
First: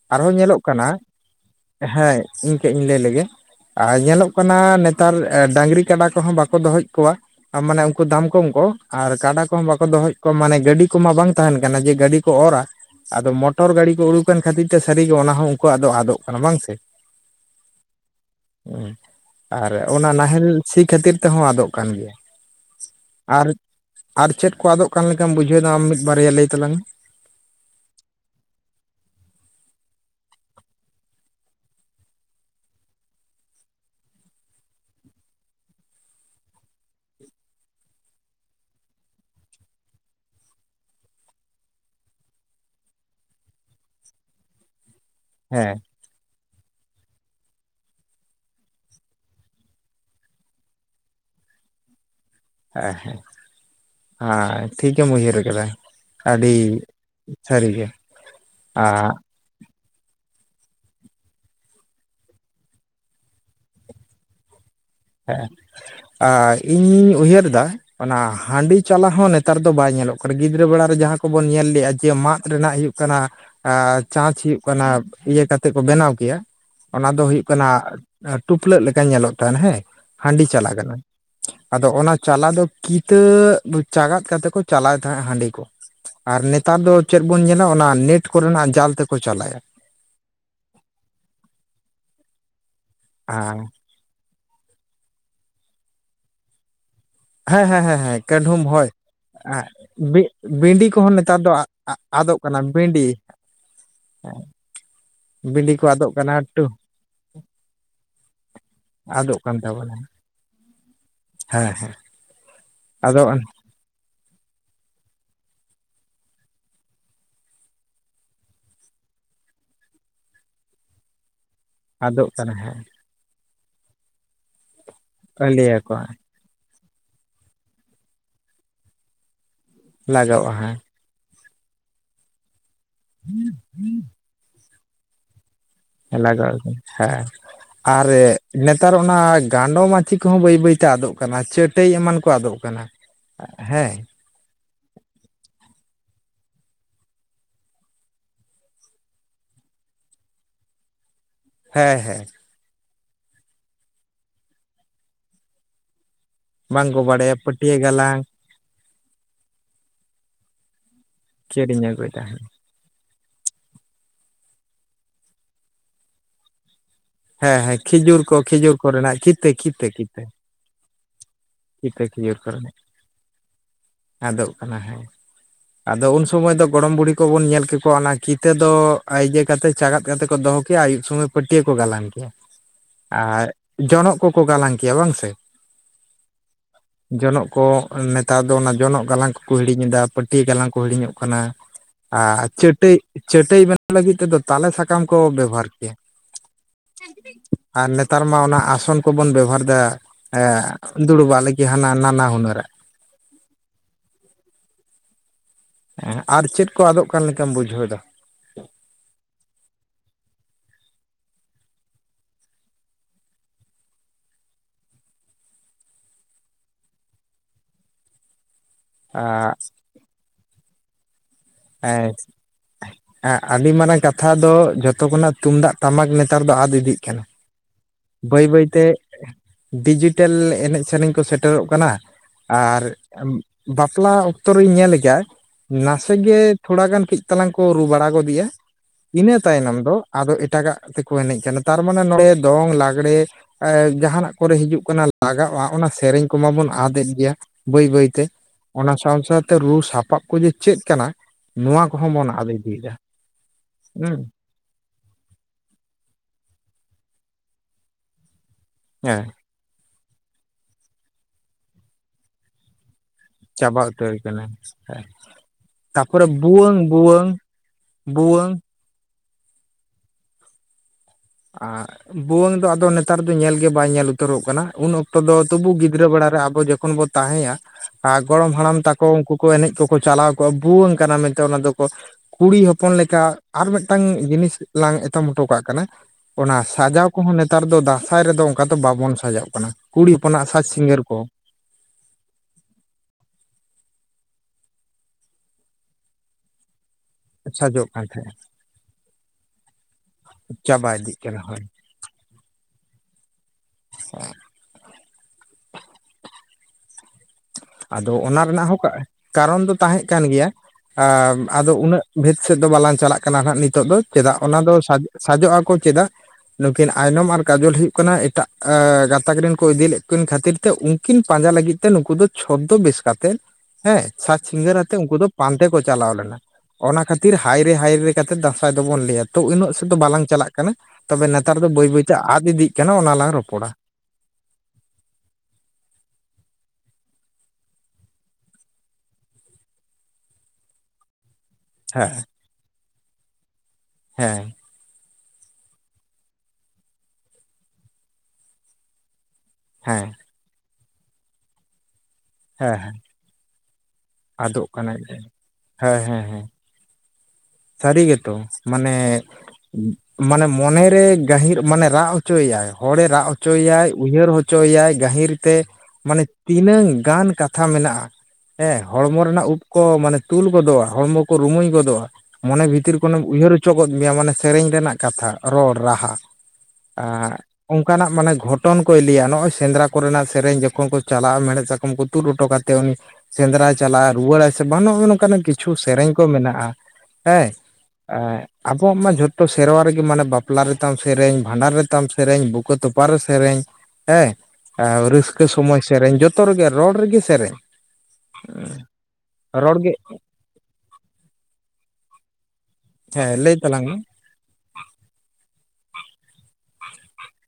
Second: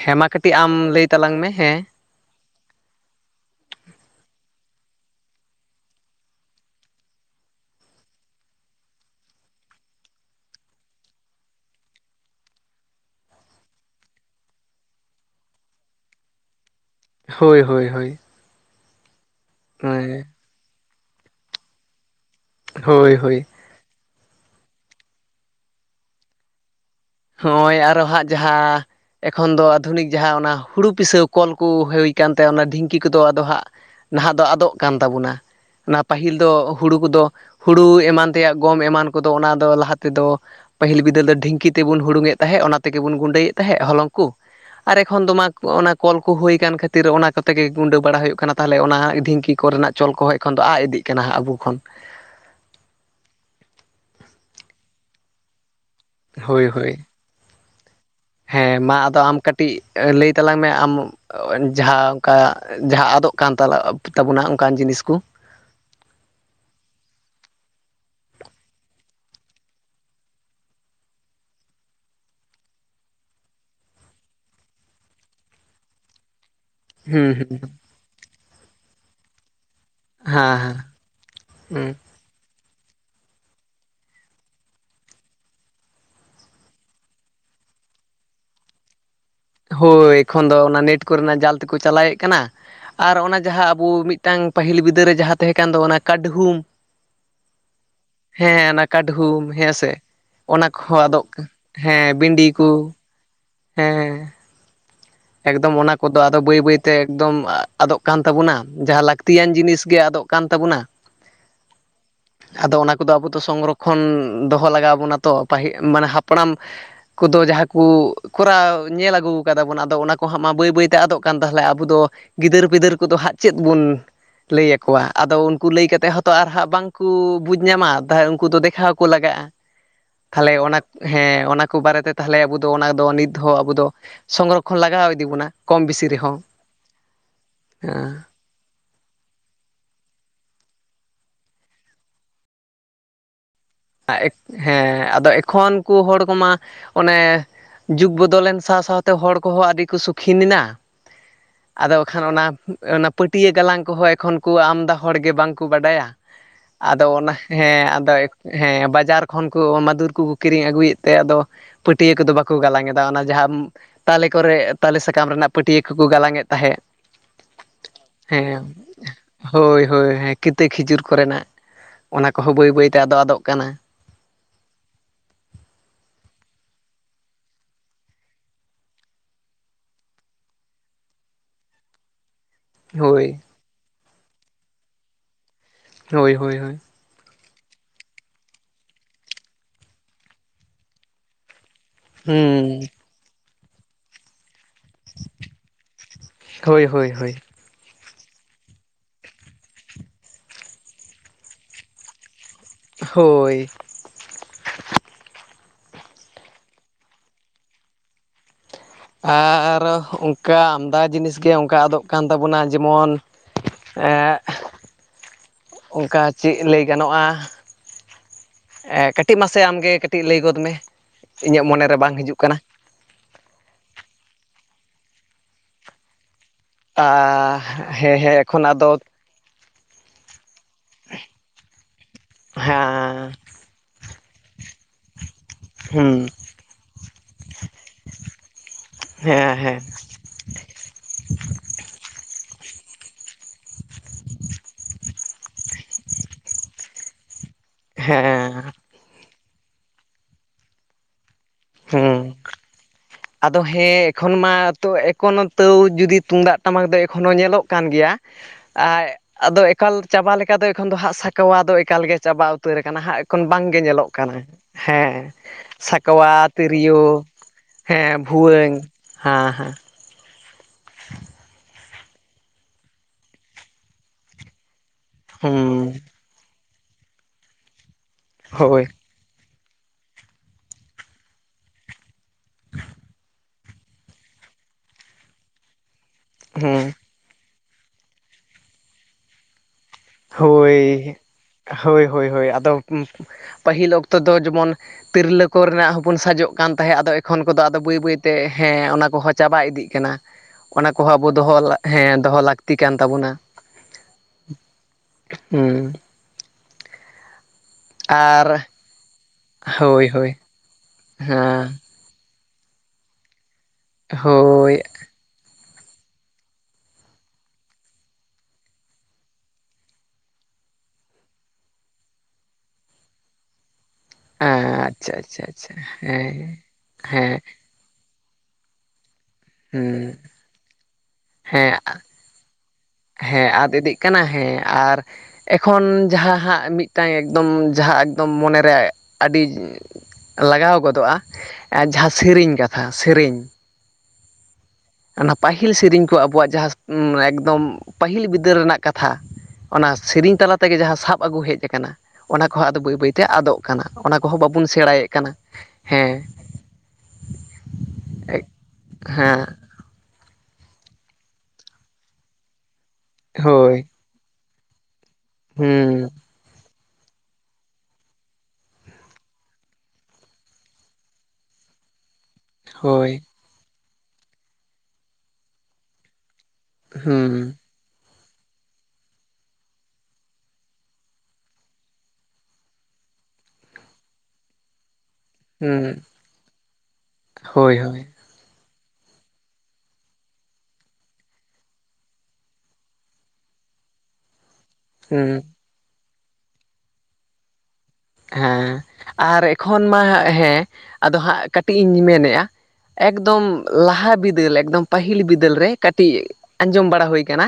ᱦᱮᱸ ᱢᱟ ᱟᱨᱦᱚᱸ ᱠᱟᱹᱴᱤᱡ ᱧᱮᱞᱚᱜ ᱟᱢ ᱠᱟᱱᱟ ᱞᱟᱹᱭ ᱛᱟᱞᱟᱝ ᱢᱮ ᱦᱮᱸ? ᱦᱮᱸ ᱤᱧ ᱠᱟᱹᱡ ᱤᱧ ᱞᱟᱹᱭ ᱞᱮᱜᱮ᱾ ᱟᱨ ᱧᱮᱞᱚᱜ ᱠᱟᱱᱟ ᱱᱮᱛᱟᱨ ᱰᱟᱝᱨᱤ ᱠᱟᱰᱟ ᱠᱚᱦᱚᱸ ᱵᱟᱠᱚ ᱫᱚᱦᱚᱭᱮᱫ ᱠᱚᱣᱟ᱾ ᱢᱟᱱᱮ ᱩᱱᱠᱩ ᱫᱟᱢ ᱠᱚᱢ ᱠᱚ ᱟᱨ ᱠᱟᱰᱟ ᱠᱚᱦᱚᱸ ᱵᱟᱠᱚ ᱫᱚᱦᱚᱭᱮᱫ ᱠᱚᱣᱟ ᱢᱟᱱᱮ ᱜᱟᱹᱰᱤ ᱠᱚᱢᱟ ᱵᱟᱝ ᱛᱟᱦᱮᱱ ᱠᱟᱱᱟ ᱡᱮ ᱜᱟᱹᱰᱤ ᱠᱚ ᱚᱨ-ᱟ ᱟᱫᱚ ᱢᱚᱴᱚᱨ ᱜᱟᱹᱰᱤ ᱠᱚ ᱩᱰᱩᱠᱟᱱ ᱠᱷᱟᱹᱛᱤᱨ ᱛᱮ ᱥᱟᱹᱨᱤᱜᱮ ᱚᱱᱟ ᱦᱚᱸ ᱩᱱᱠᱩᱣᱟᱜ ᱫᱚ ᱟᱫᱚᱜ ᱠᱟᱱᱟ ᱵᱟᱝ ᱥᱮ? ᱦᱳᱭ ᱦᱳᱭ ᱦᱳᱭ ᱩᱸ ᱟᱨ ᱚᱱᱟ ᱦᱳᱭ ᱱᱟᱦᱮᱞ ᱥᱤ ᱠᱷᱟᱹᱛᱤᱨ ᱛᱮᱦᱚᱸ ᱟᱫᱚᱜ ᱠᱟᱱ ᱜᱮᱭᱟ᱾ ᱦᱳᱭ ᱟᱨ ᱟᱨ ᱪᱮᱫ ᱠᱚ ᱟᱫᱚᱜ ᱠᱟᱱ ᱞᱮᱠᱟᱢ ᱵᱩᱡᱷᱟᱹᱣ ᱫᱟ ᱟᱢ ᱢᱤᱫ ᱵᱟᱨᱭᱟ ᱞᱟᱹᱭ ᱛᱟᱞᱟᱝ ᱢᱮ? ᱦᱚᱜ-ᱚᱭ ᱟᱨᱚ ᱦᱟᱸᱜ ᱡᱟᱦᱟᱸ ᱮᱠᱷᱚᱱ ᱫᱚ ᱟᱫᱷᱩᱱᱤᱠ ᱡᱟᱦᱟᱸ ᱚᱱᱟ ᱦᱩᱲᱩ ᱯᱤᱥᱟᱹᱣ ᱠᱚᱞ ᱠᱩ ᱦᱩᱭ ᱠᱟᱱ ᱛᱮ ᱚᱱᱟ ᱰᱷᱤᱝᱠᱤ ᱠᱚᱫᱚ ᱟᱫᱚ ᱦᱟᱸᱜ ᱱᱟᱦᱟᱜ ᱫᱚ ᱟᱫᱚᱜ ᱠᱟᱱ ᱛᱟᱵᱩᱱᱟ᱾ ᱚᱱᱟ ᱯᱟᱹᱦᱤᱞ ᱫᱚ ᱦᱩᱲᱩ ᱠᱚᱫᱚ ᱦᱩᱲᱩ ᱮᱢᱟᱱ ᱛᱮᱭᱟᱜ ᱜᱚᱢ ᱮᱢᱟᱱ ᱠᱚᱫᱚ ᱚᱱᱟ ᱫᱚ ᱞᱟᱦᱟ ᱛᱮᱫᱚ ᱯᱟᱹᱦᱤᱞ ᱵᱤᱫᱟᱹᱞ ᱫᱚ ᱰᱷᱤᱝᱠᱤ ᱛᱮᱵᱩᱱ ᱦᱩᱲᱩᱝ ᱮᱫ ᱛᱟᱦᱮᱸᱫ ᱚᱱᱟ ᱛᱮᱜᱮᱵᱩᱱ ᱜᱩᱸᱰᱟᱹᱭᱮᱫ ᱛᱟᱦᱮᱸᱫ, ᱦᱚᱞᱚᱝ ᱠᱩ ᱟᱨ ᱮᱠᱷᱚᱱ ᱫᱚ ᱢᱟ ᱦᱮᱸ ᱚᱱᱟ ᱠᱚᱞ ᱠᱚ ᱦᱩᱭ ᱟᱠᱟᱱ ᱠᱷᱟᱹᱛᱤᱨ ᱚᱱᱟ ᱠᱚᱛᱮᱜ ᱜᱮ ᱜᱩᱸᱰᱟᱹ ᱵᱟᱲᱟ ᱦᱩᱭᱩᱜ ᱠᱟᱱᱟ, ᱛᱟᱦᱞᱮ ᱚᱱᱟ ᱰᱷᱤᱝᱠᱤ ᱠᱚᱨᱮᱱᱟᱜ ᱪᱚᱞ ᱠᱚᱦᱚᱸ ᱮᱠᱷᱚᱱ ᱫᱚ ᱟᱜ ᱤᱫᱤᱜ ᱠᱟᱱᱟ ᱦᱟᱸᱜ ᱟᱵᱩ ᱠᱷᱚᱱ᱾ ᱦᱮᱸ ᱦᱮᱸ ᱟᱸᱭ ᱴᱷᱤᱠ ᱠᱮᱢ ᱩᱭᱦᱟᱹᱨ ᱟᱠᱟᱫᱟ᱾ ᱟᱹᱰᱤ ᱦᱳᱭ ᱦᱳᱭ ᱥᱟᱹᱨᱤᱜᱮ ᱟᱸ ᱴᱤᱜ ᱞᱟᱹᱭ ᱛᱟᱞᱟᱝ ᱢᱮ ᱟᱢ, ᱡᱟᱦᱟᱸ ᱚᱝᱠᱟ ᱡᱟᱦᱟᱸ ᱟᱫᱚᱜ ᱠᱟᱱ ᱛᱟᱞᱟ ᱛᱟᱵᱚᱱᱟ ᱚᱱᱠᱟᱱ ᱡᱤᱱᱤᱥᱠᱩ᱾ ᱟᱸ ᱤᱧᱤᱧ ᱩᱭᱦᱟᱹᱨ ᱫᱟ ᱚᱱᱟ ᱦᱟᱺᱰᱤ ᱪᱟᱞᱟ ᱦᱚᱸ ᱱᱮᱛᱟᱨ ᱫᱚ ᱵᱟᱭ ᱧᱮᱞᱚᱜ ᱠᱟᱱᱟ, ᱜᱤᱫᱽᱨᱟᱹ ᱵᱮᱲᱟ ᱨᱮ ᱡᱟᱦᱟᱸ ᱠᱚᱵᱚᱱ ᱧᱮᱞ ᱞᱮᱜ-ᱟ ᱡᱮ ᱢᱟᱫ ᱨᱮᱱᱟᱜ ᱭᱩᱜ ᱠᱟᱱᱟ ᱟᱸ ᱪᱟᱸᱪ ᱦᱩᱭᱩᱜ ᱠᱟᱱᱟ, ᱤᱭᱟᱹ ᱠᱟᱛᱮᱜ ᱠᱚ ᱵᱮᱱᱟᱣ ᱠᱮᱭᱟ, ᱚᱱᱟ ᱫᱚ ᱦᱩᱸ ᱦᱩᱭᱩᱜ ᱦᱩᱸ ᱠᱟᱱᱟ ᱴᱩᱯᱞᱟᱹᱜ ᱞᱮᱠᱟ ᱧᱮᱞᱚᱜ ᱛᱟᱦᱮᱱ ᱦᱮᱸ, ᱦᱟᱺᱰᱤ ᱦᱮᱸ ᱪᱟᱞᱟ ᱦᱮᱸ ᱠᱟᱱᱟ ᱟᱫᱚ ᱦᱩᱸ ᱚᱱᱟ ᱪᱟᱞᱟ ᱫᱚ ᱠᱤᱛᱟᱹ ᱪᱟᱜᱟᱫ ᱠᱟᱛᱮ ᱠᱚ ᱪᱟᱞᱟᱣ ᱛᱟᱦᱮᱸᱜ ᱦᱟᱺᱰᱤ ᱠᱚ᱾ ᱟᱨ ᱱᱮᱛᱟᱨ ᱫᱚ ᱪᱮᱫ ᱵᱚᱱ ᱧᱮᱞᱟ ᱚᱱᱟ ᱱᱹᱮᱴ ᱠᱚᱨᱮ ᱱᱟᱜ ᱡᱟᱞ ᱛᱮᱠᱚ ᱪᱟᱞᱟᱭᱟ᱾ ᱦᱳᱭ ᱮᱠᱷᱚᱱ ᱫᱚ ᱚᱱᱟ ᱱᱮᱴ ᱠᱚᱨᱮᱱᱟᱜ ᱡᱟᱞ ᱛᱮᱠᱚ ᱪᱟᱞᱟᱣᱮᱫ ᱠᱟᱱᱟ ᱟᱨ ᱚᱱᱟ ᱡᱟᱦᱟᱸ ᱟᱵᱩ ᱢᱤᱫ ᱴᱟᱝ ᱯᱟᱹᱦᱤᱞ ᱵᱤᱫᱟᱹᱞ ᱨᱮ ᱡᱟᱦᱟᱸ ᱛᱮᱦᱮᱸ ᱠᱟᱱ ᱫᱚ ᱚᱱᱟ ᱠᱟᱰᱷᱩᱢ ᱦᱮᱸ ᱦᱮᱸ ᱦᱮᱸ ᱦᱮᱸ ᱠᱟᱹᱰᱷᱩᱢ ᱚᱱᱟ ᱦᱳᱭ ᱠᱟᱰᱦᱩᱢ ᱦᱮᱸᱥᱮ ᱚᱱᱟ ᱵᱷᱤᱱᱰᱤ ᱠᱚᱦᱚᱸ ᱟᱫᱚᱜ ᱱᱮᱛᱟᱨ ᱠᱟ ᱫᱚ ᱦᱮᱸ ᱟᱫᱚᱜ ᱵᱤᱸᱰᱤ ᱠᱟᱱᱟ ᱠᱩ ᱵᱷᱤᱱᱰᱤ ᱦᱮᱸ ᱵᱷᱤᱱᱰᱤ ᱮᱠᱫᱚᱢ ᱠᱚ ᱚᱱᱟ ᱟᱫᱚᱜ ᱠᱚᱫᱚ ᱠᱟᱱᱟ ᱟᱫᱚ ᱵᱟᱹᱭ ᱴᱩ ᱵᱟᱹᱭᱛᱮ ᱮᱠᱫᱚᱢ ᱟᱫᱚᱜ ᱠᱟᱱ ᱛᱟᱵᱩᱱᱟ ᱡᱟᱦᱟᱸ ᱟᱫᱚᱜ ᱞᱟᱹᱠᱛᱤᱭᱟᱱ ᱠᱟᱱ ᱡᱤᱱᱤᱥ ᱛᱟᱵᱚᱱᱟ ᱜᱮ ᱟᱫᱚᱜ ᱠᱟᱱ ᱛᱟᱵᱩᱱᱟ᱾ ᱦᱮᱸ ᱦᱮᱸ ᱟᱫᱚ ᱚᱱᱟ ᱠᱚᱫᱚ ᱟᱵᱚ ᱫᱚ ᱥᱚᱝᱨᱚᱠᱷᱚᱱ ᱫᱚᱦᱚ ᱞᱟᱜᱟᱣ ᱵᱚᱱᱟ ᱛᱚ ᱯᱟᱹᱦᱤᱞ ᱢᱟᱱᱮ ᱦᱟᱯᱲᱟᱢ ᱠᱚᱫᱚ ᱡᱟᱦᱟᱸ ᱠᱩ ᱠᱚᱨᱟᱣ ᱧᱮᱞ ᱟᱹᱜᱩᱣ ᱠᱟᱫᱟ ᱵᱚᱱ ᱟ ᱟᱫᱚ ᱚᱱᱟ ᱠᱚ ᱦᱟᱸᱜ ᱢᱟ ᱵᱟᱹᱭ ᱵᱟᱹᱭᱛᱮ ᱟᱫᱚᱜ ᱠᱟᱱ ᱛᱟᱦᱞᱮ ᱟᱵᱩ ᱫᱚ ᱟᱫᱚᱜ ᱠᱟᱱᱟ ᱜᱤᱫᱟᱹᱨ ᱦᱮᱸ ᱯᱤᱫᱟᱹᱨ ᱠᱚᱫᱚ ᱦᱟᱸᱜ ᱪᱮᱫ ᱵᱚᱱ ᱞᱟᱹᱭ ᱭᱟᱠᱚᱣᱟ ᱟᱫᱚ ᱩᱱᱠᱩ ᱞᱟᱹᱭ ᱟᱹᱞᱤᱭᱟᱠᱚ ᱠᱟᱛᱮᱜ ᱦᱚ ᱛᱚ ᱟᱨ ᱦᱟᱸᱜ ᱵᱟᱝᱠᱩ ᱵᱩᱡᱽ ᱧᱟᱢᱟ ᱛᱟᱦᱮ ᱩᱱᱠᱩ ᱫᱚ ᱫᱮᱠᱷᱟᱣ ᱠᱚ ᱞᱟᱜᱟᱜ-ᱟ, ᱛᱷᱟᱞᱮ ᱞᱟᱜᱟᱣᱚᱜᱼᱟ ᱚᱱᱟ ᱦᱮᱸ ᱦᱮᱸ ᱚᱱᱟ ᱠᱚ ᱵᱟᱨᱮᱛᱮ ᱛᱟᱦᱞᱮ ᱟᱵᱚ ᱫᱚ ᱚᱱᱟ ᱫᱚ ᱱᱤᱛ ᱦᱚᱸ ᱟᱵᱩ ᱫᱚ ᱥᱚᱝᱨᱚᱠᱷᱚᱱ ᱞᱟᱜᱟᱣ ᱤᱫᱤ ᱵᱚᱱᱟ᱾ ᱠᱚᱢ ᱵᱮᱥᱤ ᱨᱮᱦᱚᱸ ᱞᱟᱜᱟᱣ ᱜᱮ ᱟᱨ ᱦᱮᱸ ᱟᱨ ᱱᱮᱛᱟᱨ ᱚᱱᱟ ᱜᱟᱸᱰᱚ ᱢᱟᱹᱪᱤ ᱠᱚᱦᱚᱸ ᱵᱟᱹᱭ ᱵᱟᱹᱭᱛᱮ ᱟᱫᱚᱜ ᱠᱟᱱᱟ ᱪᱟᱹᱴᱟᱹᱭ ᱮᱢᱟᱱ ᱠᱚ ᱟᱫᱚᱜ ᱠᱟᱱᱟ᱾ ᱦᱮᱸ ᱮᱠ ᱦᱮᱸ ᱟᱫᱚ ᱮᱠᱷᱚᱱ ᱠᱩ ᱦᱚᱲ ᱠᱚᱢᱟ ᱚᱱᱮ ᱡᱩᱜᱽ ᱵᱚᱫᱚᱞ ᱱᱮᱱ ᱥᱟᱶ ᱥᱟᱶᱛᱮ ᱦᱚᱲ ᱠᱚᱦᱚᱸ ᱟᱹᱰᱤ ᱠᱚ ᱥᱩᱠᱷᱤᱱ ᱱᱮᱱᱟ, ᱦᱮᱸ ᱟᱫᱚ ᱦᱮᱸ ᱠᱷᱟᱱ ᱚᱱᱟ ᱚᱱᱟ ᱯᱟᱹᱴᱭᱟᱹ ᱜᱟᱞᱟᱝ ᱠᱚᱦᱚᱸ ᱮᱠᱷᱚᱱ ᱠᱩ ᱟᱢᱫᱟ ᱦᱚᱲ ᱜᱮ ᱵᱟᱝᱠᱚ ᱵᱟᱰᱟᱭᱟ᱾ ᱵᱟᱝᱠᱚ ᱟᱫᱚ ᱚᱱᱟ ᱵᱟᱲᱟᱭᱟ ᱯᱟᱹᱴᱭᱟᱹ ᱦᱮᱸ, ᱟᱫᱚ ᱜᱟᱞᱟᱝ ᱦᱮᱸ, ᱵᱟᱡᱟᱨ ᱠᱷᱚᱱ ᱠᱩ ᱢᱟᱫᱩᱨ ᱠᱚᱠᱚ ᱠᱤᱨᱤᱧ ᱟᱹᱜᱩᱭᱮᱫ ᱛᱮ ᱟᱫᱚ ᱠᱤᱨᱤᱧ ᱯᱟᱹᱴᱭᱟᱹ ᱟᱹᱜᱩᱭᱮᱫᱟ ᱠᱚᱫᱚ ᱵᱟᱠᱚ ᱜᱟᱞᱟᱝ ᱮᱫ ᱫᱟ ᱚᱱᱟ ᱡᱟᱦᱟᱸ ᱛᱟᱞᱮ ᱠᱚᱨᱮ, ᱛᱟᱞᱮ ᱥᱟᱠᱟᱢ ᱨᱮᱱᱟᱜ ᱯᱟᱹᱴᱭᱟᱹ ᱠᱚᱠᱩ ᱜᱟᱞᱟᱝ ᱮᱫ ᱛᱟᱦᱮᱸᱫ᱾ ᱦᱮᱸ ᱦᱮᱸ ᱠᱷᱤᱡᱩᱨ ᱠᱚ ᱦᱮᱸ ᱠᱷᱤᱡᱩᱨ ᱠᱚᱨᱮᱱᱟᱜ ᱠᱤᱛᱟᱹ ᱦᱳᱭ ᱠᱤᱛᱟᱹ ᱦᱳᱭ ᱠᱤᱛᱟᱹ᱾ ᱦᱮᱸ ᱠᱤᱛᱟᱹ ᱠᱷᱤᱡᱩᱨ ᱠᱚᱨᱮᱱᱟᱜ, ᱠᱤᱛᱟᱹ ᱚᱱᱟ ᱠᱷᱤᱡᱩᱨ ᱠᱚᱦᱚᱸ ᱵᱟᱹᱭ ᱠᱚᱨᱮᱱᱟᱜ ᱵᱟᱹᱭᱛᱮ ᱟᱫᱚ ᱟᱫᱚᱜ ᱠᱟᱱᱟ ᱟᱫᱚᱜ ᱠᱟᱱᱟ ᱦᱮᱸ᱾ ᱟᱫᱚ ᱩᱱ ᱥᱩᱢᱚᱭ ᱫᱚ ᱜᱚᱲᱚᱢ ᱵᱩᱲᱦᱤ ᱠᱚᱵᱚᱱ ᱧᱮᱞ ᱠᱮᱠᱚᱣᱟ ᱚᱱᱟ ᱠᱤᱛᱟᱹ ᱫᱚ ᱮᱸ ᱤᱭᱟᱹ ᱠᱟᱛᱮ ᱪᱟᱜᱟᱫ ᱠᱟᱛᱮ ᱠᱚ ᱫᱚᱦᱚ ᱠᱮᱭᱟ ᱟᱭᱩᱵ ᱥᱚᱢᱚᱭ ᱯᱟᱹᱴᱭᱟᱹ ᱠᱚ ᱜᱟᱞᱟᱝ ᱠᱮᱭᱟ᱾ ᱦᱳᱭ ᱟᱨ ᱡᱚᱱᱚᱜ ᱠᱚᱠᱚ ᱜᱟᱞᱟᱝ ᱠᱮᱭᱟ ᱵᱟᱝ ᱥᱮ? ᱦᱳᱭ ᱦᱳᱭ ᱦᱳᱭ᱾ ᱡᱚᱱᱚᱜ ᱠᱚ, ᱱᱮᱛᱟᱨ ᱫᱚ ᱚᱱᱟ ᱡᱚᱱᱚᱜ ᱜᱟᱞᱟᱝ ᱠᱚᱠᱚ ᱦᱤᱲᱤᱧ ᱮᱫᱟ ᱯᱟᱹᱴᱭᱟᱹ ᱜᱟᱞᱟᱝ ᱠᱚ ᱦᱤᱲᱤᱧᱚᱜ ᱠᱟᱱᱟ᱾ ᱟᱨ ᱦᱩᱸ ᱪᱟᱹᱴᱟᱹᱭ ᱪᱟᱹᱴᱟᱹᱭ ᱵᱮᱱᱟᱣ ᱞᱟᱹᱜᱤᱫ ᱛᱮᱫᱚ ᱛᱟᱞᱮ ᱥᱟᱠ ᱠᱟᱢ ᱠᱚ ᱵᱮᱵᱚᱦᱟᱨ ᱠᱮᱭᱟ᱾ ᱦᱳᱭ ᱦᱳᱭ ᱦᱳᱭ ᱟᱨ ᱱᱮᱛᱟᱨ ᱢᱟ ᱚᱱᱟ ᱟᱥᱚᱱ ᱠᱚᱵᱚᱱ ᱵᱮᱵᱚᱦᱟᱨ ᱫᱟ ᱮ ᱫᱩᱲᱩᱵ ᱟᱜ ᱞᱟᱜᱤᱫ ᱦᱟᱱᱟ ᱱᱟᱱᱟ ᱦᱩᱱᱟᱹᱨᱟᱜ᱾ ᱦᱳᱭ᱾ ᱮᱸ ᱟᱨ ᱪᱮᱫ ᱠᱚ ᱟᱫᱚᱜ ᱠᱟᱱ ᱞᱮᱠᱟᱢ ᱵᱩᱡᱷᱟᱹᱣ ᱮᱫᱟ? ᱟᱨ ᱚᱱᱠᱟ ᱟᱢᱫᱟ ᱡᱤᱱᱤᱥ ᱜᱮ ᱚᱱᱠᱟ ᱟᱫᱚᱜ ᱠᱟᱱ ᱛᱟᱵᱚᱱᱟ ᱡᱮᱢᱚᱱ ᱮᱸᱜ, ᱚᱱᱠᱟ ᱪᱮᱫ ᱞᱟᱹᱭ ᱜᱟᱱᱚᱜᱼᱟ? ᱮᱸ ᱠᱟᱹᱴᱤᱡ ᱢᱟᱥᱮ ᱟᱢ ᱜᱮ ᱠᱟᱹᱴᱤᱡ ᱞᱟᱹᱭ ᱜᱚᱫ ᱢᱮ᱾ ᱤᱧᱟᱹᱜ ᱢᱚᱱᱮᱨᱮ ᱮ᱾ ᱵᱟᱝ ᱦᱤᱡᱩᱜ ᱠᱟᱱᱟ ᱮᱸᱜ ᱟᱹᱰᱤ ᱢᱟᱨᱟᱝ ᱠᱟᱛᱷᱟ ᱫᱚ ᱡᱷᱚᱛᱚ ᱠᱷᱚᱱᱟᱜ ᱛᱩᱢᱫᱟᱜ ᱴᱟᱢᱟᱠ ᱱᱮᱛᱟᱨ ᱫᱚ ᱟᱫ ᱤᱫ ᱟᱻ ᱦᱮᱸ ᱦᱮᱸ ᱵᱟᱹᱭ ᱮᱠᱷᱚᱱ ᱵᱟᱹᱭ ᱛᱮ ᱟᱫᱚ ᱰᱤᱡᱤᱴᱮᱞ ᱮᱱᱮᱡ ᱥᱮᱨᱮᱧ ᱠᱚ ᱥᱮᱴᱮᱨᱚᱜ ᱠᱟᱱᱟ, ᱟᱨ ᱦᱮᱸ ᱵᱟᱯᱞᱟ ᱚᱠᱛᱚ ᱨᱤᱧ ᱧᱮᱞ ᱜᱮᱭᱟ ᱱᱟᱥᱮ ᱦᱩᱸ ᱜᱮ ᱛᱷᱚᱲᱟᱜᱟᱱ ᱠᱟᱹᱡ ᱛᱟᱞᱟᱝ ᱠᱚ ᱨᱩ ᱵᱟᱲᱟ ᱜᱚᱫ ᱜᱮᱭᱟ, ᱤᱱᱟᱹ ᱦᱮᱸ ᱛᱟᱭᱱᱚᱢ ᱦᱮᱸ ᱫᱚ ᱟᱫᱚ ᱮᱴᱟᱜᱟᱜ ᱛᱮᱠᱚ ᱮᱱᱮᱜ ᱠᱟᱱᱟ, ᱛᱟᱨᱢᱟᱱᱮ ᱱᱚᱰᱮ ᱫᱚᱝ ᱞᱟᱜ ᱜᱬᱮ ᱮᱸ ᱡᱟᱦᱟᱱᱟᱜ ᱠᱚᱨᱮ ᱦᱤᱡᱩᱜ ᱠᱟᱱᱟ ᱞᱟᱜᱟᱜᱼᱟ ᱚᱱᱟ ᱥᱮᱨᱮᱧ ᱠᱚᱢᱟ ᱵᱚᱱ ᱟᱫ ᱮᱫ ᱜᱮᱭᱟ᱾ ᱵᱟᱹᱭ ᱵᱟᱹᱭᱛᱮ, ᱦᱮᱸ ᱚᱱᱟ ᱥᱟᱶ ᱥᱟᱶᱛᱮ ᱨᱩ ᱥᱟᱯᱟᱵ ᱠᱚ ᱡᱮ ᱪᱮᱜ ᱠᱟᱱᱟ ᱱᱚᱣᱟ ᱠᱚᱦᱚᱸ ᱵᱚᱱ ᱦᱩᱸ, ᱟᱫ ᱤᱫᱤᱭᱮᱫᱟ ᱟᱫᱚ ᱦᱮᱸ ᱮᱠᱷᱚᱱ ᱢᱟ ᱛᱚ ᱮᱠᱚᱱᱳ ᱛᱟᱹᱣ ᱡᱩᱫᱤ ᱛᱩᱢᱫᱟᱜ ᱛᱟᱢᱟᱠ ᱫᱚ ᱮᱠᱷᱚᱱᱳ ᱧᱮᱞᱚᱜ ᱠᱟᱱ ᱜᱮᱭᱟ, ᱟᱭ ᱦᱮᱸ ᱟᱫᱚ ᱮ ᱠᱟᱞ ᱪᱟᱵᱟ ᱞᱮᱠᱟ ᱫᱚ ᱮᱠᱷᱚᱱ ᱫᱚ ᱦᱟᱸᱜ ᱥᱟᱠᱚᱣᱟ ᱫᱚ ᱮᱠᱟᱞ ᱜᱮ ᱪᱟᱵᱟ ᱩᱛᱟᱹᱨ ᱟᱠᱟᱱᱟ ᱦᱟᱸᱜ᱾ ᱠᱷᱚᱱ ᱵᱟᱝ ᱜᱮ ᱪᱟᱵᱟ ᱧᱮᱞᱚᱜ ᱩᱛᱟᱹᱨ ᱠᱟᱱᱟ, ᱦᱮᱸ ᱛᱟᱯᱚᱨᱮ ᱥᱟᱠᱣᱟ ᱵᱷᱩᱣᱟᱹᱝ ᱛᱤᱨᱭᱳ, ᱵᱷᱩᱣᱟᱹᱝ ᱦᱮᱸ ᱵᱷᱩᱣᱟᱹᱝ, ᱦᱟᱸ ᱦᱟᱸ᱾ ᱟᱨ ᱵᱷᱩᱣᱟᱹᱝ ᱫᱚ ᱟᱫᱚ ᱱᱮᱛᱟᱨ ᱫᱚ ᱧᱮᱞ ᱜᱮ ᱵᱟᱭ ᱧᱮᱞ ᱩᱛᱟᱹᱨᱚᱜ ᱠᱟᱱᱟ ᱩᱱ ᱚᱠ ᱛᱚ ᱫᱚ ᱛᱚᱵᱩ ᱦᱩᱸ ᱜᱤᱫᱽᱨᱟᱹ ᱵᱮᱲᱟ ᱨᱮ ᱟᱵᱚ ᱡᱚᱠᱷᱚᱱ ᱵᱚᱱ ᱛᱟᱦᱮᱸᱭᱟ ᱟᱨ ᱜᱚᱲᱚᱢ ᱦᱟᱲᱟᱢ ᱦᱳᱭ ᱛᱟᱠᱚ ᱩᱝᱠᱩ ᱠᱚ ᱮᱱᱮᱡ ᱠᱚᱠᱚ ᱪᱟᱞᱟᱣ ᱠᱚᱜᱼᱟ, ᱵᱷᱩᱣᱟᱹᱝ ᱠᱟᱱᱟ ᱢᱮᱱᱛᱮ ᱚᱱᱟ ᱫᱚᱠᱚ ᱠᱩᱲᱤ ᱦᱚᱯᱚᱱ ᱞᱮᱠᱟ ᱟᱨ ᱢᱤᱫᱴᱟᱝ ᱡᱤᱱᱤᱥ ᱞᱟᱝ ᱮᱛᱚᱢ ᱦᱚᱴᱚ ᱠᱟᱜ ᱠᱟᱱᱟ, ᱚᱱᱟ ᱦᱩᱸ ᱥᱟᱡᱟᱣ ᱠᱚᱦᱚᱸ ᱱᱮᱛᱟᱨ ᱫᱚ ᱫᱟᱸᱥᱟᱭ ᱨᱮᱫᱚ ᱚᱝᱠᱟ ᱫᱚ ᱵᱟᱵᱚᱱ ᱥᱟᱡᱟᱣᱚᱜ ᱠᱟᱱᱟ᱾ ᱠᱩᱲᱤ ᱦᱚᱯᱚᱱᱟᱜ ᱥᱟᱡᱽ ᱥᱤᱝᱜᱟᱹᱨ ᱦᱳᱭ, ᱠᱚ ᱦᱳᱭ ᱦᱳᱭ ᱦᱳᱭ ᱟᱫᱚ ᱯᱟᱦᱤᱞ ᱚᱠᱛᱚ ᱫᱚ ᱡᱚᱢᱚᱱ ᱛᱤᱨᱞᱟᱹ ᱠᱚ ᱨᱮᱱᱟᱜ ᱦᱚᱸᱵᱚᱱ ᱥᱟᱡᱚᱜ ᱠᱟᱱ ᱛᱟᱦᱮᱸᱜ ᱟᱫᱚ ᱠᱷᱚᱱ ᱠᱚᱫᱚ ᱟᱫᱚ ᱥᱟᱡᱚᱜ ᱵᱟᱹᱭ ᱠᱟᱱ ᱵᱟᱹᱭᱛᱮ ᱛᱟᱦᱮᱸᱫ ᱦᱮᱸ ᱚᱱᱟ ᱠᱚᱦᱚᱸ ᱪᱟᱵᱟ ᱤᱫᱤᱜ ᱠᱟᱱᱟ, ᱚᱱᱟ ᱪᱟᱵᱟ ᱠᱚᱦᱚᱸ ᱤᱫᱤᱜ ᱟᱵᱚ ᱠᱟᱱᱟ ᱫᱚᱦᱚ ᱦᱳᱭ ᱞᱟ ᱦᱮᱸ ᱫᱚᱦᱚ ᱞᱟᱠᱛᱤ ᱠᱟᱱ ᱛᱟᱵᱚᱱᱟ᱾ [inaudible] ᱦᱩᱸ᱾ ᱟᱫᱚ ᱚᱱᱟ ᱟᱨ ᱨᱮᱱᱟᱜ ᱦᱚᱸ ᱠᱟᱜ ᱠᱟᱨᱚᱱ ᱫᱚ ᱛᱟᱦᱮᱸᱜ ᱦᱳᱭ ᱠᱟᱱ ᱦᱳᱭ ᱜᱮᱭᱟ ᱮᱸ ᱦᱮᱸ ᱟᱫᱚ ᱩᱱᱟᱹᱜ ᱵᱷᱮᱫ ᱥᱮᱫ ᱫᱚ ᱵᱟᱞᱟᱝ ᱪᱟᱞᱟᱜ ᱠᱟᱱᱟ ᱱᱟᱦᱟᱜ ᱱᱤᱛᱚᱜ ᱫᱚ ᱪᱮᱫᱟᱜ, ᱚᱱᱟ ᱫᱚ ᱦᱳᱭ ᱥᱟ ᱥᱟᱡᱚᱜ ᱟᱠᱚ ᱪᱮᱫᱟᱜ? ᱱᱩᱠᱤᱱ ᱟᱭᱱᱚᱢ ᱟᱨ ᱠᱟᱡᱚᱞ ᱦᱩᱭᱩᱜ ᱠᱟᱱᱟ ᱮᱴᱟᱜ ᱮ ᱜᱟᱛᱟᱠ ᱨᱮᱱ ᱠᱚ ᱤᱫᱤ ᱞᱮᱫ ᱠᱤᱱ ᱠᱷᱟᱹᱛᱤᱨ ᱛᱮ ᱩᱱ ᱠᱤᱱ ᱯᱟᱸᱡᱟ ᱞᱟᱹᱜᱤᱫ ᱛᱮ ᱱᱩᱠᱩ ᱫᱚ ᱪᱷᱚᱫᱫᱚ ᱵᱮᱥ ᱠᱟᱛᱮᱜ, ᱦᱮᱸ ᱥᱟᱡᱽ ᱥᱤᱝᱜᱟᱹᱨ ᱟᱛᱮ ᱟᱪᱪᱷᱟ ᱩᱱᱠᱩ ᱫᱚ ᱟᱪᱪᱷᱟ ᱯᱟᱱᱛᱮ ᱟᱪᱪᱷᱟ ᱠᱚ ᱪᱟᱞᱟᱣ ᱞᱮᱱᱟ, ᱦᱮᱸ ᱚᱱᱟ ᱠᱷᱟᱹᱛᱤᱨ ᱦᱮᱸ ᱦᱟᱭ ᱨᱮ ᱦᱟᱭᱨᱮ ᱠᱟᱛᱮ ᱫᱟᱥᱟᱭ ᱫᱚᱵᱚᱱ ᱞᱮᱭᱟ ᱾ ᱛᱚ ᱤᱱᱳᱜ ᱥᱮᱫ ᱫᱚ ᱦᱩᱸ ᱵᱟᱞᱟᱝ ᱪᱟᱞᱟᱜ ᱠᱟᱱᱟ, ᱛᱚᱵᱮ ᱱᱮᱛᱟᱨ ᱫᱚ ᱦᱮᱸ ᱵᱟᱹᱭ ᱵᱟᱹᱭᱛᱮ ᱟᱫ ᱤᱫᱤᱜ ᱠᱟᱱᱟ ᱚᱱᱟ ᱞᱟᱝ ᱦᱮᱸ ᱨᱚᱯᱚᱲᱟ ᱟᱫ ᱾ ᱤᱫᱤᱜ ᱠᱟᱱᱟ ᱦᱮᱸ, ᱟᱨ ᱮᱠᱷᱚᱱ ᱡᱟᱦᱟᱸ ᱦᱟᱸᱜ ᱢᱤᱫᱴᱟᱝ ᱮᱠᱫᱚᱢ ᱡᱟᱦᱟᱸ ᱮᱠᱫᱚᱢ ᱢᱚᱱᱮᱨᱮ ᱟᱹᱰᱤ ᱞᱟᱜᱟᱣ ᱜᱚᱫᱚᱜ-ᱟ ᱡᱟᱦᱟᱸ ᱦᱮᱸ ᱥᱮᱨᱤᱧ ᱠᱟᱛᱷᱟ ᱥᱮᱨᱮᱧ ᱦᱮᱸ ᱾ ᱚᱱᱟ ᱯᱟᱦᱤᱞ ᱥᱮᱨᱤᱧ ᱠᱚ ᱟᱵᱚᱣᱟᱜ ᱡᱟᱦᱟᱸ ᱮᱠᱫᱚᱢ ᱯᱟᱦᱤᱞ ᱵᱤᱫᱟᱹᱞ ᱨᱮᱱᱟᱜ ᱠᱟᱛᱷᱟ ᱚᱱᱟ ᱦᱮᱸ ᱥᱮᱨᱤᱧ ᱛᱟᱞᱟ ᱛᱮᱜᱮ ᱡᱟᱦᱟᱸ ᱥᱟᱵ ᱟᱹᱜᱩ ᱦᱮᱜ ᱠᱟᱱᱟ ᱚᱱᱟ ᱠᱚ ᱦᱟᱜ ᱦᱮᱸ ᱟᱫᱚ ᱦᱮᱸ ᱵᱟᱹᱭ ᱵᱟᱹᱭ ᱛᱮ ᱟᱫᱚᱜ ᱠᱟᱱᱟ ᱚᱱᱟ ᱠᱚᱦᱚᱸ ᱵᱟᱵᱚᱱ ᱟᱫᱚᱜ ᱥᱮᱬᱟᱭᱮᱫ ᱦᱮᱸ ᱠᱟᱱᱟ ᱾ [inaudible] ᱦᱮᱸ ᱾ [inaudible] ᱥᱟᱹᱨᱤ ᱜᱮᱛᱚ ᱢᱟᱱᱮ ᱦᱮᱸ ᱢᱟᱱᱮ ᱢᱚᱱᱮ ᱨᱮ ᱜᱟᱹᱦᱤᱨ ᱢᱟᱱᱮ ᱨᱟᱜ ᱦᱚᱪᱚᱭᱟᱭ ᱦᱚᱲᱮ ᱨᱟᱜ ᱦᱳᱭ ᱦᱚᱪᱚᱭᱟᱭ ᱾ ᱩᱭᱦᱟᱹᱨ ᱦᱚᱪᱚᱭᱮᱭᱟᱭ ᱜᱟᱹᱦᱤᱨ ᱛᱮ ᱦᱩᱸ ᱢᱟᱱᱮ ᱛᱤᱱᱟᱹᱝ ᱜᱟᱱ ᱠᱟᱛᱷᱟ ᱢᱮᱱᱟᱜ-ᱟ ᱾ ᱦᱮᱸ ᱦᱚᱲᱢᱚ ᱨᱮᱱᱟᱜ ᱩᱵ ᱠᱚ ᱢᱟᱱᱮ ᱛᱩᱞ ᱜᱚᱫᱚᱜ-ᱟ, ᱦᱚᱲᱢᱚ ᱠᱚ ᱨᱩᱢᱩᱭ ᱜᱚᱫᱚᱜ-ᱟ ᱾ ᱢᱚᱱᱮ ᱵᱷᱤᱛᱤᱨ ᱦᱳᱭ ᱠᱷᱚᱱᱮᱢ ᱩᱭᱦᱟᱹᱨ ᱦᱚᱪᱚᱜᱚᱫ ᱢᱮᱭᱟ ᱢᱟᱱᱮ ᱥᱮᱨᱮᱧ ᱨᱮᱱᱟᱜ ᱠᱟᱛᱷᱟ ᱨᱚᱲ ᱨᱟᱦᱟ ᱾ ᱟᱨ ᱦᱩᱸ ᱚᱝᱠᱟᱱᱟᱜ ᱢᱟᱱᱮ ᱜᱷᱚᱴᱚᱱ ᱠᱚᱭ ᱞᱮᱭᱟ ᱱᱚᱜ-ᱚᱭ ᱥᱮᱸᱫᱽᱨᱟ ᱠᱚᱨᱮᱱᱟᱜ ᱥᱮᱨᱮᱧ ᱡᱚᱠᱷᱚᱱ ᱠᱚ ᱪᱟᱞᱟᱜ-ᱟ ᱢᱮᱲᱦᱮᱫ ᱥᱟᱠᱚᱢ ᱠᱚ ᱛᱩᱜ ᱦᱚᱴᱚ ᱠᱟᱛᱮᱜ ᱩᱱᱤ ᱥᱮᱸᱫᱽᱨᱟᱟᱭ ᱪᱟᱞᱟᱜ-ᱟ ᱨᱩᱣᱟᱹᱲᱟᱭ ᱥᱮ ᱵᱟᱝ ᱱᱚᱜ-ᱚᱭ ᱱᱚᱝᱠᱱᱟᱜ ᱠᱤᱪᱷᱩ ᱦᱩᱸ ᱥᱮᱨᱮᱧ ᱠᱚ ᱢᱮᱱᱟᱜ-ᱟ ᱾ ᱦᱮᱸ ᱦᱳᱭ ᱦᱳᱭ ᱾ [inaudible] ᱟᱵᱚᱣᱟᱜ ᱢᱟ ᱡᱷᱚᱛᱚ ᱥᱮᱨᱣᱟ ᱨᱮᱜᱮ ᱢᱟᱱᱮ ᱵᱟᱯᱞᱟ ᱨᱮᱛᱟᱢ ᱥᱮᱨᱮᱧ, ᱵᱷᱟᱰᱟᱱ ᱨᱮᱛᱟᱢ ᱥᱮᱨᱮᱧ, ᱵᱩᱠᱟᱹ ᱛᱚᱯᱟ ᱨᱮ ᱥᱮᱨᱮᱧ, ᱦᱮᱸ ᱾ ᱟᱣ ᱦᱩᱸ ᱨᱟᱹᱥᱠᱟᱹ ᱥᱚᱢᱚᱭ ᱥᱮᱨᱮᱧ, ᱡᱚᱛᱚ ᱨᱮᱜᱮ ᱨᱚᱲ ᱨᱮᱜᱮ ᱥᱮᱨᱮᱧ ᱾ ᱦᱮᱸ ᱟᱨ ᱮᱠᱷᱚᱱ ᱢᱟ ᱦᱟᱜ ᱦᱮᱸ ᱟᱫᱚ ᱦᱟᱸᱜ ᱠᱟᱴᱤᱡ ᱤᱧ ᱢᱮᱱᱮᱜ-ᱟ ᱦᱮᱸ ᱮᱠᱫᱚᱢ ᱞᱟᱹᱭ ᱛᱟᱞᱟᱝ ᱢᱮ ᱞᱟᱦᱟ ᱵᱤᱫᱟᱹᱞ ᱮᱠᱫᱚᱢ ᱯᱟᱹᱦᱤᱞ ᱵᱤᱫᱟᱹᱞ ᱨᱮ ᱠᱟᱹᱴᱤᱜ ᱟᱸᱡᱚᱢ ᱵᱟᱲᱟ ᱦᱩᱭ ᱟᱠᱟᱱᱟ